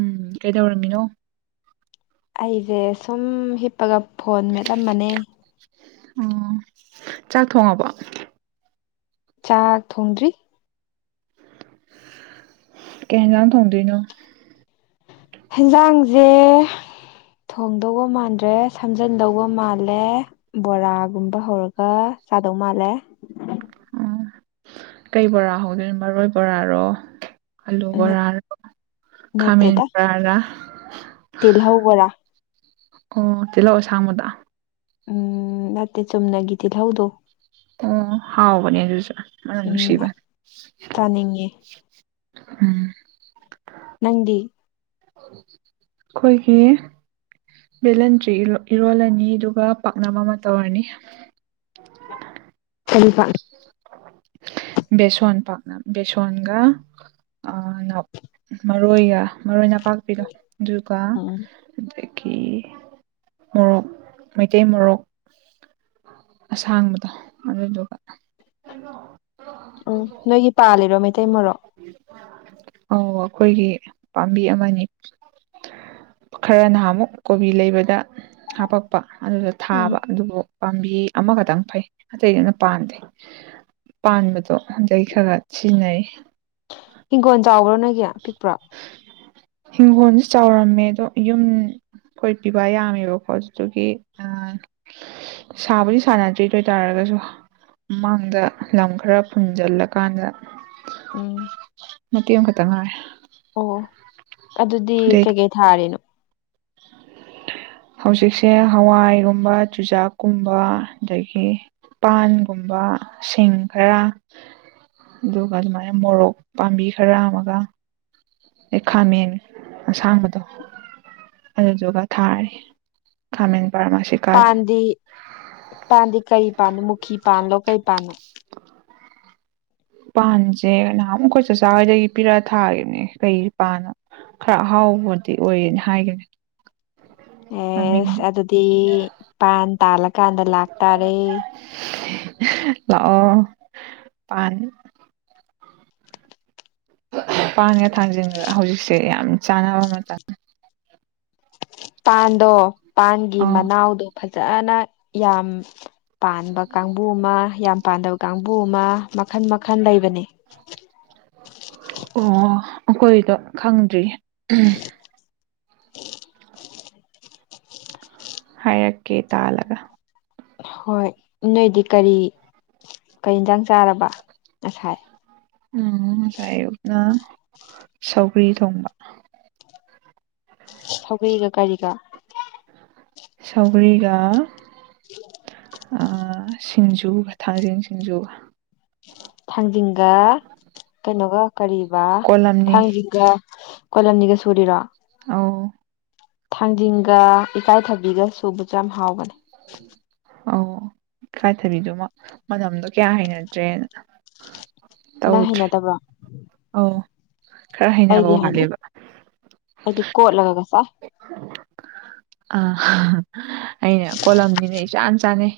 ꯎꯝ ꯀꯩꯗꯧꯔꯝꯃꯤꯅꯣ ꯑꯩꯖꯦ ꯁꯨꯝ ꯍꯤꯞꯄꯒ ꯐꯣꯟ ꯃꯦꯠꯂꯝꯕꯅꯦ ꯑꯣ ꯆꯥꯛ ꯊꯣꯡꯉꯕꯣ ꯆꯥꯛ ꯊꯣꯡꯗ꯭ꯔꯤ ꯀꯩ ꯍꯦꯟꯖꯥꯡ ꯊꯣꯡꯗꯣꯏꯅꯣ ꯍꯦꯟꯖꯥꯡꯖꯦ ꯊꯣꯡꯗꯧꯕ ꯃꯟꯗ꯭ꯔꯦ ꯁꯝꯖꯤꯟꯗꯧꯕ ꯃꯜꯂꯦ ꯕꯣꯔꯒꯨꯝꯕ ꯍꯧꯔꯒ ꯆꯗꯧ ꯃꯜꯂꯦ ꯑꯥ ꯀꯩ ꯕꯣꯔ ꯍꯧꯗꯣꯏꯅꯣ ꯃꯔꯣꯏ ꯕꯣꯔꯔꯣ ꯑꯂꯨ ꯕꯣꯔꯔꯥ ꯈꯃꯦꯟ ꯅꯠꯇꯦꯗ ꯕꯣꯔꯔꯥ ꯇꯤꯜꯍꯧ ꯒꯔꯥ ꯑꯣ ꯇꯤꯜꯍꯧ ꯑꯁꯥꯡꯕꯗꯣ ꯎꯝ ꯅꯠꯇꯦ ꯆꯨꯝꯅꯒꯗꯤ ꯍꯤꯜꯍꯧꯗꯣ ꯑꯣ ꯍꯥꯎꯕꯅꯤ ꯑꯗꯨꯖꯨ ꯃꯅꯝ ꯎꯝ ꯅꯨꯡꯁꯤꯕꯅꯦ ꯆꯥꯅꯤꯡꯉꯦ ꯎꯝ ꯅꯪꯗꯤ ꯈꯣꯏꯒꯤ ꯚꯦꯂꯟꯇ꯭ꯔꯤ ꯏꯔꯣꯜꯂꯅꯤ ꯑꯗꯨꯒ ꯄꯥꯛꯅꯝ ꯑꯃ ꯇꯧꯔꯅꯤ ꯀꯔꯤ ꯄꯥꯛ ꯕꯦꯁꯣꯟ ꯄꯥꯛꯅꯝ ꯕꯦꯁꯣꯟꯒ ꯑꯥ ꯃꯔꯣꯏꯒ ꯃꯔꯣꯏ ꯅꯄꯥꯛꯄꯤꯒ ꯑꯗꯨꯒ ꯎꯝ ꯀꯤ ꯃꯣꯔꯣꯛ ꯃꯩꯇꯩ ꯃꯣꯔꯣꯛ ꯑꯁꯥꯡꯕꯗꯣ ꯑꯗꯨ ꯗꯨꯒ ꯎꯝ ꯅꯣꯏꯒꯤ ꯄꯥꯜꯂꯤꯔꯣ ꯃꯩꯇꯩ ꯃꯔꯣꯛ ꯑꯧ ꯑꯩꯈꯣꯏꯒꯤ ꯄꯥꯝꯕꯤ ꯑꯃꯅꯤ ꯈꯔ ꯅꯍꯥꯟꯃꯨꯛ ꯀꯣꯕꯤ ꯂꯩꯕꯗ ꯍꯥꯄꯛꯄ ꯑꯗꯨꯗ ꯎꯝ ꯊꯥꯕ ꯑꯗꯨꯕꯨ ꯄꯥꯝꯕꯤ ꯑꯃꯈꯛꯇꯪ ꯐꯩ ꯑꯇꯩ ꯄꯥꯟꯗꯦ ꯄꯥꯟꯕꯗꯣ ꯑꯗꯩ ꯈꯔ ꯈꯔ ꯁꯤꯖꯤꯟꯅꯔꯤ ꯍꯤꯡꯒꯣꯜ ꯆꯥꯎꯈ꯭ꯔꯣ ꯅꯣꯏꯒꯤ ꯄꯤꯛꯄ꯭ꯔꯣ ꯍꯤꯡꯈꯣꯜꯁꯨ ꯆꯥꯎꯔꯝꯃꯦ ꯑꯗꯣ ꯌꯨꯝ ꯑꯩꯈꯣꯏ ꯄꯤꯕ ꯌꯥꯝꯃꯦꯕꯀꯣꯑꯗꯨ ꯗꯨꯒꯤ ꯁꯥꯕꯨꯗꯤ ꯁꯥꯟꯅꯗ꯭ꯔꯤ ꯑꯗꯨ ꯑꯣꯏ ꯇꯔꯒꯁꯨ ꯃꯃꯥꯡꯗ ꯂꯝ ꯈꯔ ꯐꯨꯟꯖꯤꯜꯂꯀꯥꯟꯗ ꯎꯝ ꯃꯇꯦ ꯑꯃꯈꯛꯇꯪ ꯉꯥꯏꯔꯦ ꯑꯣ ꯑꯗꯨꯗꯤ ꯑꯗꯩ ꯀꯩꯀꯩ ꯊꯥꯔꯤꯅꯣ [inaudible] ꯍꯧꯖꯤꯛꯁꯦ ꯍꯋꯥꯏꯒꯨꯝꯕ ꯆꯨꯖꯥꯛꯀꯨꯝꯕ ꯑꯗꯒꯤ ꯄꯥꯟꯒꯨꯝꯕ ꯁꯤꯡ ꯈꯔ ꯑꯗꯨꯒ ꯑꯗꯨꯃꯥꯏꯅ ꯃꯣꯔꯣꯛ ꯄꯥꯝꯕꯤ ꯈꯔ ꯑꯃꯒ ꯑꯩ ꯈꯥꯃꯦꯟ ꯑꯁꯥꯡꯕꯗꯣ ꯑꯗꯨꯗꯨꯒ ꯊꯥꯔꯤ ꯈꯥꯃꯦꯟ ꯄꯔꯃꯥꯁꯤꯀꯥ ꯄꯥꯟꯗꯤ ꯄꯥꯟꯗꯤ ꯀꯩ ꯄꯥꯟꯅꯣ ꯃꯨꯈꯤ ꯄꯥꯟꯂꯣ ꯀꯩ ꯄꯥꯟꯅꯣ ꯄꯥꯟꯁꯦ ꯅꯍꯥꯟꯃꯨꯛ ꯈꯣꯏ ꯆꯆꯥꯥ ꯍꯣꯏꯗꯒꯤ ꯄꯤꯔꯛ ꯑꯥ ꯊꯥꯈꯤꯕꯅꯦ ꯀꯩ ꯄꯥꯟꯅꯣ ꯈꯔ ꯑꯍꯥꯎꯕꯗꯤ ꯑꯣꯏꯌꯦꯅ ꯍꯥꯏꯒꯤꯕꯅꯤ ꯑꯦꯁ ꯑꯗꯨꯗꯤ ꯄꯥꯟ ꯇꯥꯜꯂꯀꯥꯟꯗ ꯂꯥꯛꯇꯥꯔꯦ ꯂꯥꯛꯑꯣ ꯄꯥꯟ ꯄꯥꯟꯒ ꯊꯥꯡꯖꯤꯡꯒ ꯍꯧꯖꯤꯛꯁꯦ ꯌꯥꯝ ꯆꯥꯟꯅꯕ ꯃꯇꯝꯅꯦ ꯄꯥꯟꯗꯣ ꯄꯥꯟꯒꯤ ꯑꯥ ꯃꯅꯥꯎꯗꯣ ꯐꯖꯅ ꯌꯥꯝ ꯄꯥꯟꯕ ꯀꯥꯡꯕꯨ ꯑꯃ ꯌꯥꯝ ꯄꯥꯟꯗꯕ ꯀꯥꯡꯕꯨ ꯑꯃ ꯃꯈꯜ ꯃꯈꯜ ꯂꯩꯕꯅꯤ ꯑꯣ ꯑꯩꯈꯣꯏꯗꯣ ꯈꯪꯗ꯭ꯔꯤ ꯑꯍꯝ ꯍꯥꯏꯔꯛꯀꯦ ꯇꯥꯜꯂꯒ ꯍꯣꯏ ꯅꯣꯏꯗꯤ ꯀꯔꯤ ꯀꯔꯤ ꯌꯦꯟꯁꯥꯡ ꯆꯥꯔꯕ ꯉꯁꯥꯏ ꯎꯝ ꯉꯁꯥꯏ ꯑꯌꯨꯛꯅ ꯁꯧꯒ꯭ꯔꯤ ꯊꯣꯡꯕ ꯁꯧꯒ꯭ꯔꯤꯒ ꯀꯔꯤꯒ [unintelligible] ꯁꯧꯒ꯭ꯔꯤꯒ [inaudible] ꯑ ꯁꯤꯡꯖꯨꯒ ꯊꯥꯡꯖꯤꯡ ꯁꯤꯡꯖꯨꯒ ꯊꯥꯡꯖꯤꯡꯒ ꯀꯩꯅꯣꯒ ꯀꯔꯤꯕ ꯀꯣꯜꯂꯝꯅꯤ ꯊꯥꯡꯖꯤꯡꯒ [inaudible] ꯀꯣꯂꯝꯅꯤꯒ ꯁꯨꯔꯤꯔꯣ ꯑꯣ ꯊꯥꯡꯖꯤꯡꯒ ꯏꯀꯥꯏꯊꯕꯤꯒ ꯁꯨꯕꯁꯨ ꯌꯥꯝ ꯍꯥꯎꯕꯅꯦ [unintelligible] ꯑꯥꯎ ꯏꯀꯥꯏꯊꯕꯤꯗꯨꯃ ꯃꯅꯝꯗꯣ ꯀꯌꯥ ꯍꯩꯅꯗ꯭ꯔꯦꯅ ꯅꯪ ꯍꯩꯅꯗꯕ꯭ꯔꯣ ꯑꯥꯎ ꯑꯩꯗꯤ ꯍꯩꯅꯤ ꯑꯩꯗꯤ ꯀꯣꯠꯂꯒꯒ ꯆꯥꯏ [unintelligible] ꯑꯥ ꯍꯥ ꯍꯥ ꯑꯩꯅ ꯀꯣꯂꯝꯅꯤꯅ ꯏꯆꯥꯟ ꯆꯥꯅꯩ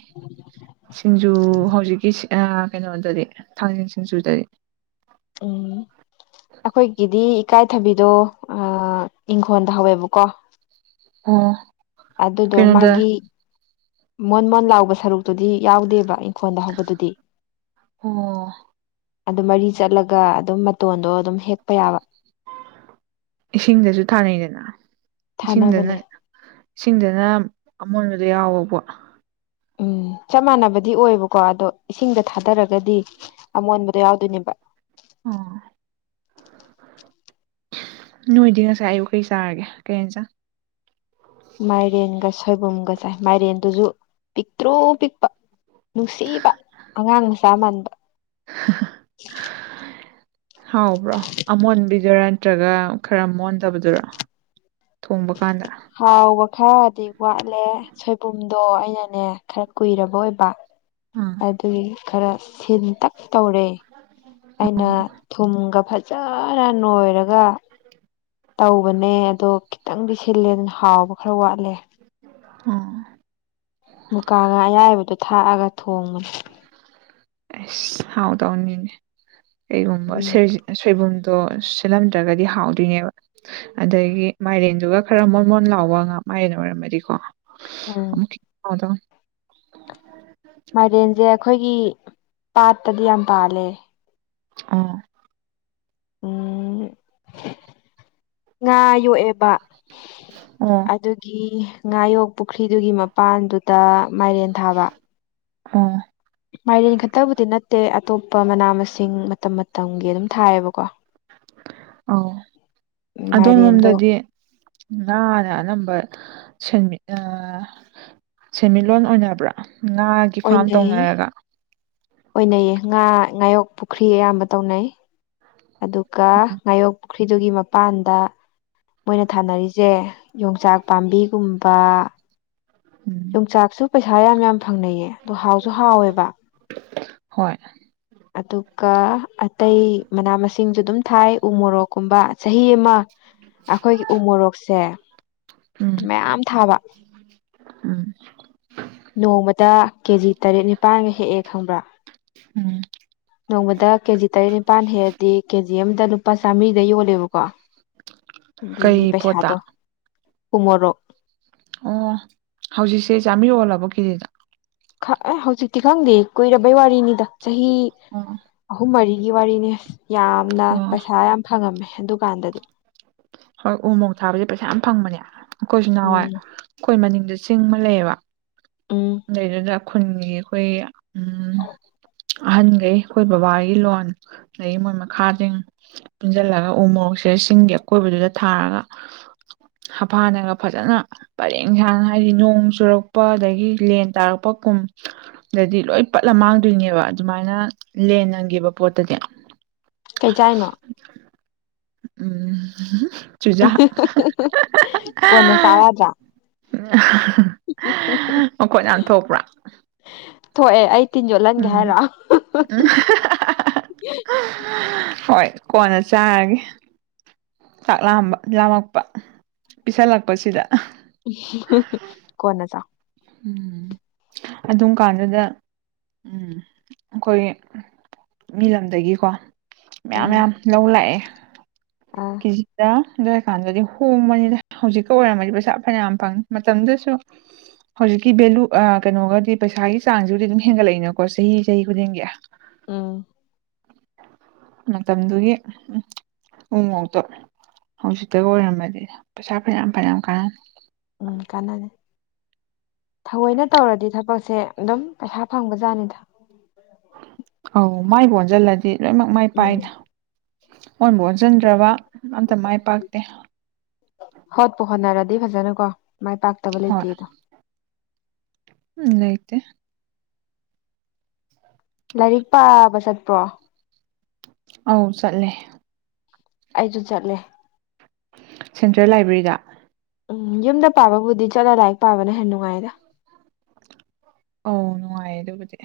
ꯁꯤꯡꯖꯨ ꯍꯧꯖꯤꯛꯀꯤ ꯁꯤꯡ ꯑ ꯀꯩꯅꯣꯗꯗꯤ ꯊꯥꯡꯖꯤꯡ ꯁꯤꯡꯖꯨꯗꯗꯤ ꯎꯝ ꯑꯈꯣꯏꯒꯤꯗꯤ ꯏꯀꯥꯏꯊꯕꯤꯗꯣ ꯑ ꯏꯪꯈꯣꯜꯗ ꯍꯧꯋꯦꯕꯀꯣ ꯑꯣ ꯑꯗꯨꯗꯣ ꯀꯩꯅꯣꯗ ꯃꯥꯒꯤ ꯃꯣꯟ ꯃꯣꯟ ꯂꯥꯎꯕ ꯁꯔꯨꯛꯇꯨꯗꯤ ꯌꯥꯎꯗꯦꯕ ꯑꯩꯅ ꯑꯍ ꯑꯣ ꯑꯗꯨ ꯃꯔꯤ ꯆꯠꯂꯒ ꯑꯗꯨꯝ ꯃꯇꯣꯟꯗꯣ ꯑꯗꯨꯝ ꯍꯦꯛꯄ ꯌꯥꯕ ꯏꯁꯤꯡꯗꯖꯨ ꯊꯥꯅꯩꯗꯅ ꯏꯁꯤꯡꯗꯅ ꯊꯥꯅꯕꯅꯦ ꯏꯁꯤꯡꯗꯅ ꯑꯃꯣꯟꯕꯗꯣ ꯌꯥꯎꯕꯄꯣꯠ ꯎꯝ ꯆꯞ ꯃꯥꯟꯅꯕꯗꯤ ꯑꯣꯏꯌꯦꯕꯀꯣ ꯑꯗꯣ ꯏꯁꯤꯡꯗ ꯊꯥꯗꯔꯒꯗꯤ ꯑꯃꯣꯟꯕꯗꯣ ꯌꯥꯎꯗꯣꯏꯅꯦꯕ ꯑꯝ [inaudible] ꯅꯣꯏꯗꯤ ꯉꯁꯥꯏ ꯑꯩꯌꯨꯛ ꯀꯩ ꯆꯥꯔꯒꯦ ꯀꯔꯤ ꯏꯟꯖꯥꯡ ꯃꯥꯏꯔꯦꯟꯒ ꯁꯣꯏꯕꯨꯝꯒ ꯆꯥꯏ ꯃꯥꯏꯔꯦꯟꯗꯨꯖꯨ ꯄꯤꯛꯇ꯭ꯔꯨ ꯄꯤꯛꯄ ꯅꯨꯡꯁꯤꯕ ꯑꯉꯥꯡ ꯃꯆꯥ ꯃꯥꯟꯕ [inaudible] ꯍꯥꯎꯕ꯭ꯔꯣ ꯑꯃꯣꯟꯕꯤꯗꯨꯔ ꯅꯠꯇ꯭ꯔꯒ ꯈꯔ ꯃꯣꯟꯗꯕꯗꯨꯔ ꯊꯣꯡꯕ ꯀꯥꯟꯗ ꯍꯥꯎꯕ ꯈꯔꯗꯤ ꯋꯥꯠꯂꯦ ꯁꯣꯏꯕꯨꯝꯗꯣ ꯑꯩꯅꯅꯦ ꯈꯔ ꯀꯨꯏꯔꯕ ꯑꯣꯏꯕ ꯑꯥ ꯑꯗꯨꯒꯤ ꯈꯔ ꯁꯤꯟꯇꯛ ꯇꯧꯔꯦ ꯑꯩꯅ ꯊꯨꯝꯒ ꯐꯖꯅ ꯅꯣꯏꯔꯒ ꯇꯧꯕꯅꯦ ꯑꯗꯣ ꯈꯤꯇꯪꯗꯤ ꯁꯤꯜꯂꯦ ꯑꯗꯨꯅ ꯍꯥꯎꯕ ꯈꯔ ꯋꯥꯠꯂꯦ ꯎꯝ ꯃꯨꯀꯥꯉꯥ ꯑꯌꯥꯏꯕꯗꯣ ꯊꯥꯛꯑꯒ ꯊꯣꯡꯕꯅꯦ ꯑꯩꯁ ꯍꯥꯎ ꯗꯧꯅꯤꯅꯦ ꯀꯩꯒꯨꯝꯕ ꯎꯝ ꯁꯣꯏꯖꯤꯟ ꯁꯣꯏꯕꯨꯝ ꯇꯣ ꯁꯤꯜꯂꯝꯗ꯭ꯔꯒꯗꯤ ꯍꯥꯎꯗꯣꯏꯅꯦꯕ ꯑꯗꯒꯤ ꯃꯥꯏꯔꯦꯟꯗꯨꯒ ꯈꯔ ꯃꯣꯟ ꯃꯣꯟ ꯂꯥꯎꯕ ꯉꯥꯛ ꯃꯥꯏꯔꯦꯟ ꯑꯣꯏꯔꯝꯃꯗꯤꯀꯣ ꯎꯝ ꯑꯃꯨꯛ ꯍꯥꯎꯗꯧꯅꯤ ꯃꯥꯏꯔꯦꯟꯖꯦ ꯑꯈꯣꯏꯒꯤ ꯄꯥꯠꯇꯗꯤ ꯌꯥꯝ ꯄꯥꯜꯂꯦ ꯑꯥ ꯎꯝ ꯉꯥ ꯌꯣꯛꯑꯦꯕ ꯑꯣ [inaudible] ꯑꯗꯨꯒꯤ ꯉꯥꯌꯣꯛ ꯄꯨꯈ꯭ꯔꯤꯗꯨꯒꯤ ꯃꯄꯥꯟꯗꯨꯗ ꯃꯥꯏꯔꯦꯟ ꯊꯥꯕ ꯎꯝ ꯃꯥꯏꯔꯦꯟ ꯈꯛꯇꯕꯨꯗꯤ ꯅꯠꯇꯦ ꯑꯇꯣꯞꯄ ꯃꯅꯥ ꯃꯁꯤꯡ ꯃꯇꯝ ꯃꯇꯝꯒꯤ ꯑꯗꯨꯝ ꯊꯥꯏꯑꯦꯕꯀꯣ ꯑꯥ ꯑꯗꯣꯝ ꯃꯥꯏꯔꯦꯟꯗꯣ ꯂꯣꯝꯗꯗꯤ ꯉꯥꯅ ꯑꯅꯦꯅꯝꯕ ꯁꯟꯃꯤ ꯑꯥ ꯁꯦꯟꯃꯤꯠꯂꯣꯟ ꯑꯣꯏꯅꯕ꯭ꯔꯥ ꯉꯥꯒꯤ ꯐꯥꯔꯝ ꯑꯣꯏꯅꯩ ꯇꯧꯅꯔꯒ ꯑꯣꯏꯅꯩꯌꯦ ꯉꯥ ꯉꯥꯌꯣꯛ ꯄꯨꯈ꯭ꯔꯤ ꯑꯌꯥꯝꯕ ꯇꯧꯅꯩ ꯑꯗꯨꯒ ꯉꯥꯌꯣꯛ ꯄꯨꯈ꯭ꯔꯤꯗꯨꯒꯤ ꯃꯄꯥꯟꯗ ꯃꯣꯏꯅ ꯊꯥꯅꯔꯤꯁꯦ ꯌꯣꯡꯆꯥꯛ ꯄꯥꯝꯕꯤꯒꯨꯝꯕ ꯎꯝ ꯌꯣꯡꯆꯥꯛꯁꯨ ꯄꯩꯁꯥ ꯌꯥꯝ ꯌꯥꯝ ꯐꯪꯅꯩꯌꯦ ꯑꯗꯣ ꯍꯥꯎꯁꯨ ꯍꯥꯎꯋꯦꯕ ꯍꯣꯏ ꯑꯗꯨꯒ ꯑꯇꯩ ꯃꯅꯥ ꯃꯁꯤꯡꯁꯨ ꯑꯗꯨꯝ ꯊꯥꯏ ꯎ ꯃꯣꯔꯣꯛꯀꯨꯝꯕ ꯆꯍꯤ ꯑꯃ ꯑꯩꯈꯣꯏꯒꯤ ꯎ ꯃꯣꯔꯣꯛꯁꯦ ꯎꯝ ꯃꯌꯥꯝ ꯊꯥꯕ ꯎꯝ ꯅꯣꯡꯃꯗ ꯀꯦ ꯖꯤ ꯇꯔꯦꯠ ꯅꯤꯄꯥꯜꯒ ꯍꯦꯛꯑꯦ ꯈꯪꯕ꯭ꯔꯥ ꯎꯝ ꯅꯣꯡꯃꯗ ꯀꯦꯖꯤ ꯇꯔꯦꯠ ꯅꯤꯄꯥꯜ ꯍꯦꯛ ꯗꯤ ꯀꯦꯖꯤ ꯑꯃꯗ ꯂꯨꯄꯥ ꯆꯥꯃꯔꯤꯗ ꯌꯣꯜꯂꯦꯕꯀꯣ ꯑꯗꯨꯗꯤ ꯀꯩ ꯄꯣꯠꯇ ꯄꯩꯁꯥꯗꯣ ꯎꯃꯣꯔꯣꯛ ꯑꯣ ꯍꯧꯖꯤꯛꯁꯦ ꯆꯥꯝꯔꯤ ꯌꯣꯜꯂꯕꯣ ꯀꯦꯖꯤꯗ ꯑ ꯍꯧꯖꯤꯛꯇꯤ ꯈꯪꯗꯦ ꯀꯨꯏꯔꯕꯩ ꯋꯥꯔꯤꯅꯤꯗ ꯆꯍꯤ ꯑꯣ ꯑꯍꯨꯝ ꯃꯔꯤ ꯑꯗꯨꯒꯤ ꯋꯥꯔꯤꯅꯤ ꯌꯥꯝꯅ ꯑꯣ ꯄꯩꯁꯥ ꯌꯥꯝ ꯐꯪꯉꯝꯃꯦ ꯑꯗꯨꯀꯥꯟꯗꯗꯤ ꯍꯣꯏ ꯎ ꯃꯣꯔꯣꯛ ꯊꯥꯕꯁꯦ ꯄꯩꯁꯥ ꯌꯥꯝ ꯐꯪꯕꯅꯦ ꯑꯩꯈꯣꯏꯁꯨ ꯅꯍꯥꯟꯋꯥꯏ ꯎꯝ ꯑꯩꯈꯣꯏ ꯃꯅꯤꯡꯗꯁꯨ ꯆꯤꯡ ꯑꯃ ꯂꯩꯌꯦꯕ ꯎꯝ ꯑꯗꯨꯏꯗꯨꯅ ꯈꯨꯟꯒꯤ ꯑꯩꯈꯣꯏ ꯑꯍꯟꯒꯩ ꯑꯩꯈꯣꯏ ꯕꯕꯥꯒꯤ ꯂꯣꯟ ꯑꯗꯗꯒꯤ ꯃꯣꯏ ꯃꯈꯥꯁꯤꯡ ꯄꯨꯟꯖꯤꯜꯂꯒ ꯎ ꯃꯣꯔꯣꯛꯁꯤ ꯁꯤꯡꯒꯤ ꯑꯀꯣꯏꯕꯗꯨꯗ ꯊꯥꯔꯒ ꯍꯥꯐꯅꯒ ꯐꯖꯅ ꯄꯔꯦꯡ ꯁꯥꯡꯅ ꯍꯥꯏꯗꯤ ꯅꯣꯡ ꯆꯨꯔꯛꯄ ꯑꯗꯒꯤ ꯂꯦꯟ ꯇꯥꯔꯛꯄ ꯀꯨꯝ ꯗꯗꯤ ꯂꯣꯏ ꯄꯠꯂ ꯃꯥꯡꯗꯣꯏꯅꯦꯕ ꯑꯗꯨꯃꯥꯏꯅ ꯂꯦꯟ ꯅꯪꯒꯤꯕ ꯄꯣꯠꯇꯗꯤ ꯀꯩ ꯆꯥꯏꯅꯣ ꯎꯝ ꯆꯨꯖꯥꯛ ꯀꯣꯟꯅ ꯆꯥꯎ ꯌꯥꯗ꯭ꯔꯥ ꯃꯈꯣꯟ ꯌꯥꯝ ꯊꯣꯛꯄ꯭ꯔꯥ ꯊꯣꯛꯑꯦ ꯑꯩ ꯇꯤꯟ ꯌꯣꯠꯍꯟꯒꯦ ꯍꯥꯏꯔꯣ ꯎꯝ ꯎꯝ ꯍꯥ ꯍꯥ ꯍꯥ ꯍꯣꯏ ꯀꯣꯟꯅ ꯆꯥꯔꯒꯦ ꯆꯥꯛ ꯂꯥꯑꯝꯕ ꯂꯥꯝꯃꯛꯄ ꯄꯤꯁꯜꯂꯛꯄꯁꯤꯗ ꯀꯣꯟꯅ ꯆꯥ ꯎꯝ ꯑꯗꯨꯝ ꯀꯥꯟꯗꯨꯗ ꯎ ꯑꯩꯈꯣꯏ ꯃꯤ ꯂꯝꯗꯒꯤꯀꯣ ꯃꯌꯥꯝ ꯎꯝ ꯃꯌꯥꯝ ꯂꯧ ꯂꯥꯛꯑꯦ ꯑꯥ ꯀꯦꯖꯤꯗ ꯑꯗꯨꯋꯥꯏꯀꯥꯟꯗꯗꯤ ꯍꯣꯡꯕꯅꯤꯅ ꯍꯧꯖꯤꯛꯀ ꯑꯣꯏꯔꯝꯃꯗꯤ ꯄꯩꯁꯥ ꯐꯅꯌꯥꯝ ꯐꯪꯉꯤ ꯃꯇꯝꯗꯨꯗꯁꯨ ꯍꯧꯖꯤꯛꯀꯤ ꯚꯦꯂꯨ ꯑꯥ ꯀꯩꯅꯣꯒꯗꯤ ꯄꯩꯁꯥꯒꯤ ꯆꯥꯡꯁꯤꯕꯨꯗꯤ ꯑꯗꯨꯝ ꯍꯦꯟꯒꯠꯂꯛꯏꯅꯀꯣ ꯆꯍꯤ ꯆꯍꯤ ꯈꯨꯗꯤꯡꯒꯤ ꯎꯝ ꯃꯇꯝꯗꯨꯒꯤ ꯎꯃꯣꯔꯣꯛꯇꯣ ꯍꯧꯖꯤꯛꯇꯒ ꯑꯣꯏꯔꯝꯃꯗꯤ ꯄꯩꯁꯥ ꯐꯅꯌꯥꯝ ꯐꯅꯌꯥꯝ ꯀꯥꯟꯅꯅꯤ ꯎꯝ ꯀꯥꯟꯅꯅꯤ ꯊꯑꯣꯏꯅ ꯇꯧꯔꯗꯤ ꯊꯕꯛꯁꯦ ꯑꯗꯨꯝ ꯄꯩꯁꯥ ꯐꯪꯕ ꯖꯥꯠꯅꯤꯗ ꯑꯧ ꯃꯥꯏ ꯒꯥ ꯑꯣꯟꯁꯤꯜꯂꯗꯤ ꯂꯣꯏꯅꯃꯛ ꯃꯥꯏ ꯄꯥꯛ ꯎꯝ ꯏꯗꯥ ꯑꯣꯟꯕꯨ ꯑꯣꯟꯁꯤꯟꯗ꯭ꯔꯕ ꯑꯝꯇ ꯃꯥꯏ ꯄꯥꯛꯇꯦ ꯐꯗꯤ ꯐꯖꯅꯀꯣ ꯃꯥꯏ ꯄꯥꯛꯇꯕ ꯍꯣꯏ ꯂꯩꯇꯦꯗꯣ ꯎꯝ ꯂꯩꯥꯇꯦ ꯂꯥꯏꯔꯤꯛ ꯄꯥꯕ ꯆꯠꯄ꯭ꯔꯣ ꯑꯧ ꯆꯠꯂꯦ ꯑꯩꯁꯨ ꯆꯠꯂꯦ ꯁꯦꯟꯇ꯭ꯔꯦꯜ ꯂꯥꯏꯕ꯭ꯔꯦꯔꯤꯗ ꯎꯝ ꯌꯨꯝꯗ ꯄꯥꯕꯕꯨꯗꯤ ꯆꯠꯂ ꯂꯥꯏꯔꯤꯛ ꯄꯥꯕꯅ ꯍꯦꯟꯅ ꯅꯨꯡꯉꯥꯏꯗ ꯑꯧ ꯅꯨꯡꯉꯥꯏꯌꯦ ꯑꯗꯨꯕꯨꯗꯤ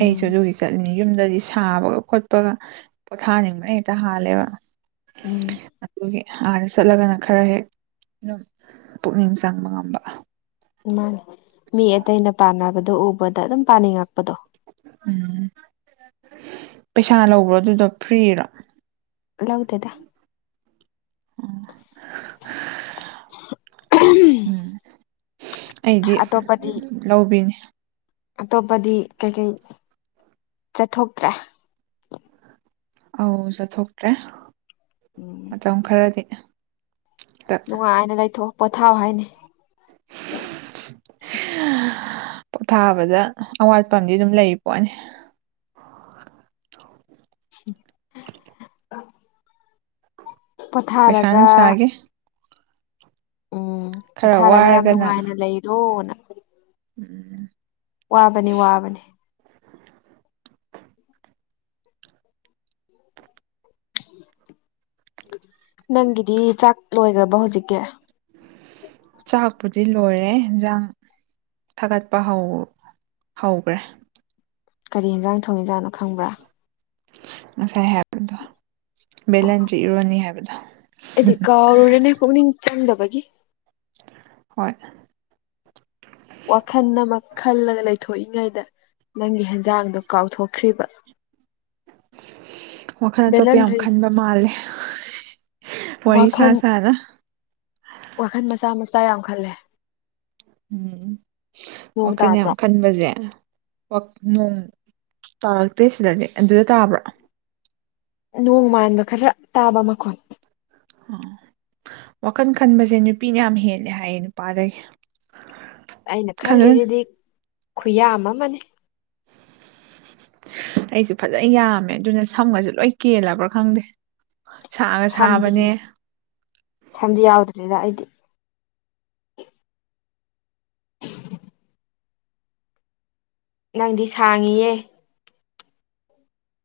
ꯑꯩꯁꯨ ꯎꯝ ꯑꯗꯨꯒꯤ ꯆꯠꯅꯤꯡꯉ ꯌꯨꯝꯗꯗꯤ ꯁꯥꯕꯒ ꯈꯣꯠꯄꯒ ꯄꯣꯊꯥꯅꯤꯡꯕꯅ ꯍꯦꯛꯇ ꯍꯥꯜꯂꯦꯕ ꯎꯝ ꯍꯥꯟꯅ ꯆꯠꯂꯒꯅ ꯈꯔ ꯍꯦꯛ ꯑꯗꯨꯝ ꯄꯨꯛꯅꯤꯡ ꯆꯪꯕ ꯉꯝꯕ ꯃꯥꯅꯦ ꯃꯤ ꯑꯇꯩꯅ ꯄꯥꯟꯅꯕꯗꯣ ꯎꯕꯗ ꯑꯗꯨꯝ ꯄꯥꯅꯤꯡꯉꯛꯄꯗꯣ ꯎꯝ ꯄꯩꯁꯥ ꯂꯧꯕ꯭ꯔꯣ ꯑꯗꯨꯗꯣ ꯐ꯭ꯔꯤꯔꯣ ꯂꯧꯥꯗꯦꯗ [unintelligible] ꯎꯝ ꯑꯩꯗꯤ ꯑꯇꯣꯞꯄꯗꯤ ꯂꯧꯕꯤꯅꯤ ꯑꯇꯣꯞꯄꯗꯤ ꯀꯩꯀꯩ ꯆꯠꯊꯣꯛꯇ꯭ꯔꯦ ꯑꯧ ꯆꯠꯊꯣꯛꯇ꯭ꯔꯦ ꯎꯝ ꯃꯇꯝ ꯈꯔꯗꯤ ꯍꯦꯛꯇ ꯅꯨꯡꯉꯥꯏꯅ ꯂꯩꯊꯣꯛ ꯄꯣꯊꯥꯎ ꯍꯥꯏꯅꯤ ꯄꯣꯊꯥꯕꯗ ꯑꯋꯥꯠꯄ ꯑꯃꯗꯤ ꯑꯗꯨꯝ ꯂꯩ ꯄꯣꯠꯅꯤ [unintelligible] ꯄꯩꯁꯥ ꯄꯣꯊꯥꯔꯒ ꯅꯨꯡꯁꯥꯒꯤ ꯎꯝ ꯈꯔ ꯄꯣꯊꯥꯔꯒ ꯌꯥꯝ ꯋꯥꯔꯒꯅ ꯅꯨꯡꯉꯥꯏꯅ ꯂꯩꯔꯣꯅ ꯎꯝ ꯋꯥꯕꯅꯤ ꯋꯥꯕꯅꯤ ꯅꯪꯒꯤꯗꯤ ꯆꯥꯛ ꯂꯣꯏꯈ꯭ꯔꯕ ꯍꯧꯖꯤꯛꯀꯤ ꯆꯥꯛꯄꯨꯗꯤ ꯂꯣꯏꯔꯦ ꯌꯦꯟꯖꯥꯡ ꯊꯥꯒꯠꯄ ꯍꯧꯈ꯭ꯔꯦ ꯀꯔꯤ ꯌꯦꯟꯖꯥꯡ ꯊꯣꯡꯏ ꯖꯥꯠꯅꯣ ꯈꯪꯕ꯭ꯔꯥ ꯉꯁꯥꯏ ꯍꯥꯏꯕꯗꯣ ꯑꯣ ꯕꯦꯂꯦꯟꯗ꯭ꯔꯤ ꯏꯔꯣꯟꯅꯤ ꯍꯥꯏꯕꯗꯣ ꯑꯩꯗꯤ ꯀꯥꯎꯔꯨꯔꯦꯅꯦ ꯄꯨꯛꯅꯤꯡ ꯆꯪꯗꯕꯒꯤ ꯍꯣꯏ ꯋꯥꯈꯜ ꯑꯃ ꯈꯟꯂꯒꯥ ꯂꯩꯊꯣꯛ ꯊꯣꯛꯏꯉꯩꯗ ꯅꯪꯒꯤ ꯍꯦꯟꯖꯥꯡꯗꯣ ꯀꯥꯎꯊꯣꯛꯈ꯭ꯔꯤꯕ ꯋꯥꯈꯜ ꯑꯇꯣꯞꯄ ꯌꯥꯝ ꯕꯦꯂꯟꯗ꯭ꯔꯤ ꯈꯟꯕ ꯃꯥꯜꯂꯦ ꯋꯥꯔꯤ ꯁꯥ ꯁꯥꯅ ꯋꯥꯈꯟ ꯃꯆꯥ ꯃꯆꯥ ꯌꯥꯝ ꯈꯜꯂꯦ ꯎꯝ ꯅꯣꯡ ꯋꯥꯈꯜ ꯌꯥꯝ ꯇꯥꯗ꯭ꯔꯣ ꯈꯟꯕꯁꯦ ꯅꯣꯡ ꯇꯥꯔꯛꯇꯦ ꯁꯤꯗꯗꯤ ꯑꯗꯨꯗ ꯇꯥꯕ꯭ꯔꯥ ꯅꯣꯡ ꯃꯥꯟꯕ ꯈꯔ ꯇꯥꯕ ꯃꯈꯣꯟ ꯑꯣ ꯋꯥꯈꯜ ꯈꯟꯕꯁꯦ ꯅꯨꯄꯤꯅ ꯌꯥꯝ ꯍꯦꯜꯂꯦ ꯍꯥꯏꯌꯦ ꯅꯨꯄꯥꯗꯒꯤ ꯑꯩꯅ ꯈꯪꯗꯦ ꯈꯜꯂꯤꯁꯤꯗꯤ ꯈꯨꯌꯥꯝ ꯑꯃꯅꯤꯅꯦ ꯑꯩꯁꯨ ꯐꯖ ꯌꯥꯝꯃꯦ ꯑꯗꯨꯅ ꯁꯝꯒꯁꯨ ꯂꯣꯏ ꯀꯦꯜꯂꯕ꯭ꯔꯥ ꯈꯪꯗꯦ ꯁꯥꯒ ꯁꯝꯗꯤ ꯁꯥꯕꯅꯦ ꯁꯝꯗꯤ ꯌꯥꯎꯗ꯭ꯔꯦꯗ ꯑꯩꯗꯤ ꯅꯪꯗꯤ ꯁꯥꯡꯉꯤꯌꯦ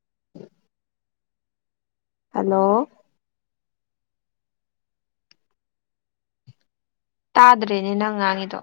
[inaudible] ꯍꯜꯂꯣ ꯇꯥꯗ꯭ꯔꯦꯅꯦ ꯅꯪ ꯉꯥꯡꯉꯤꯗꯣ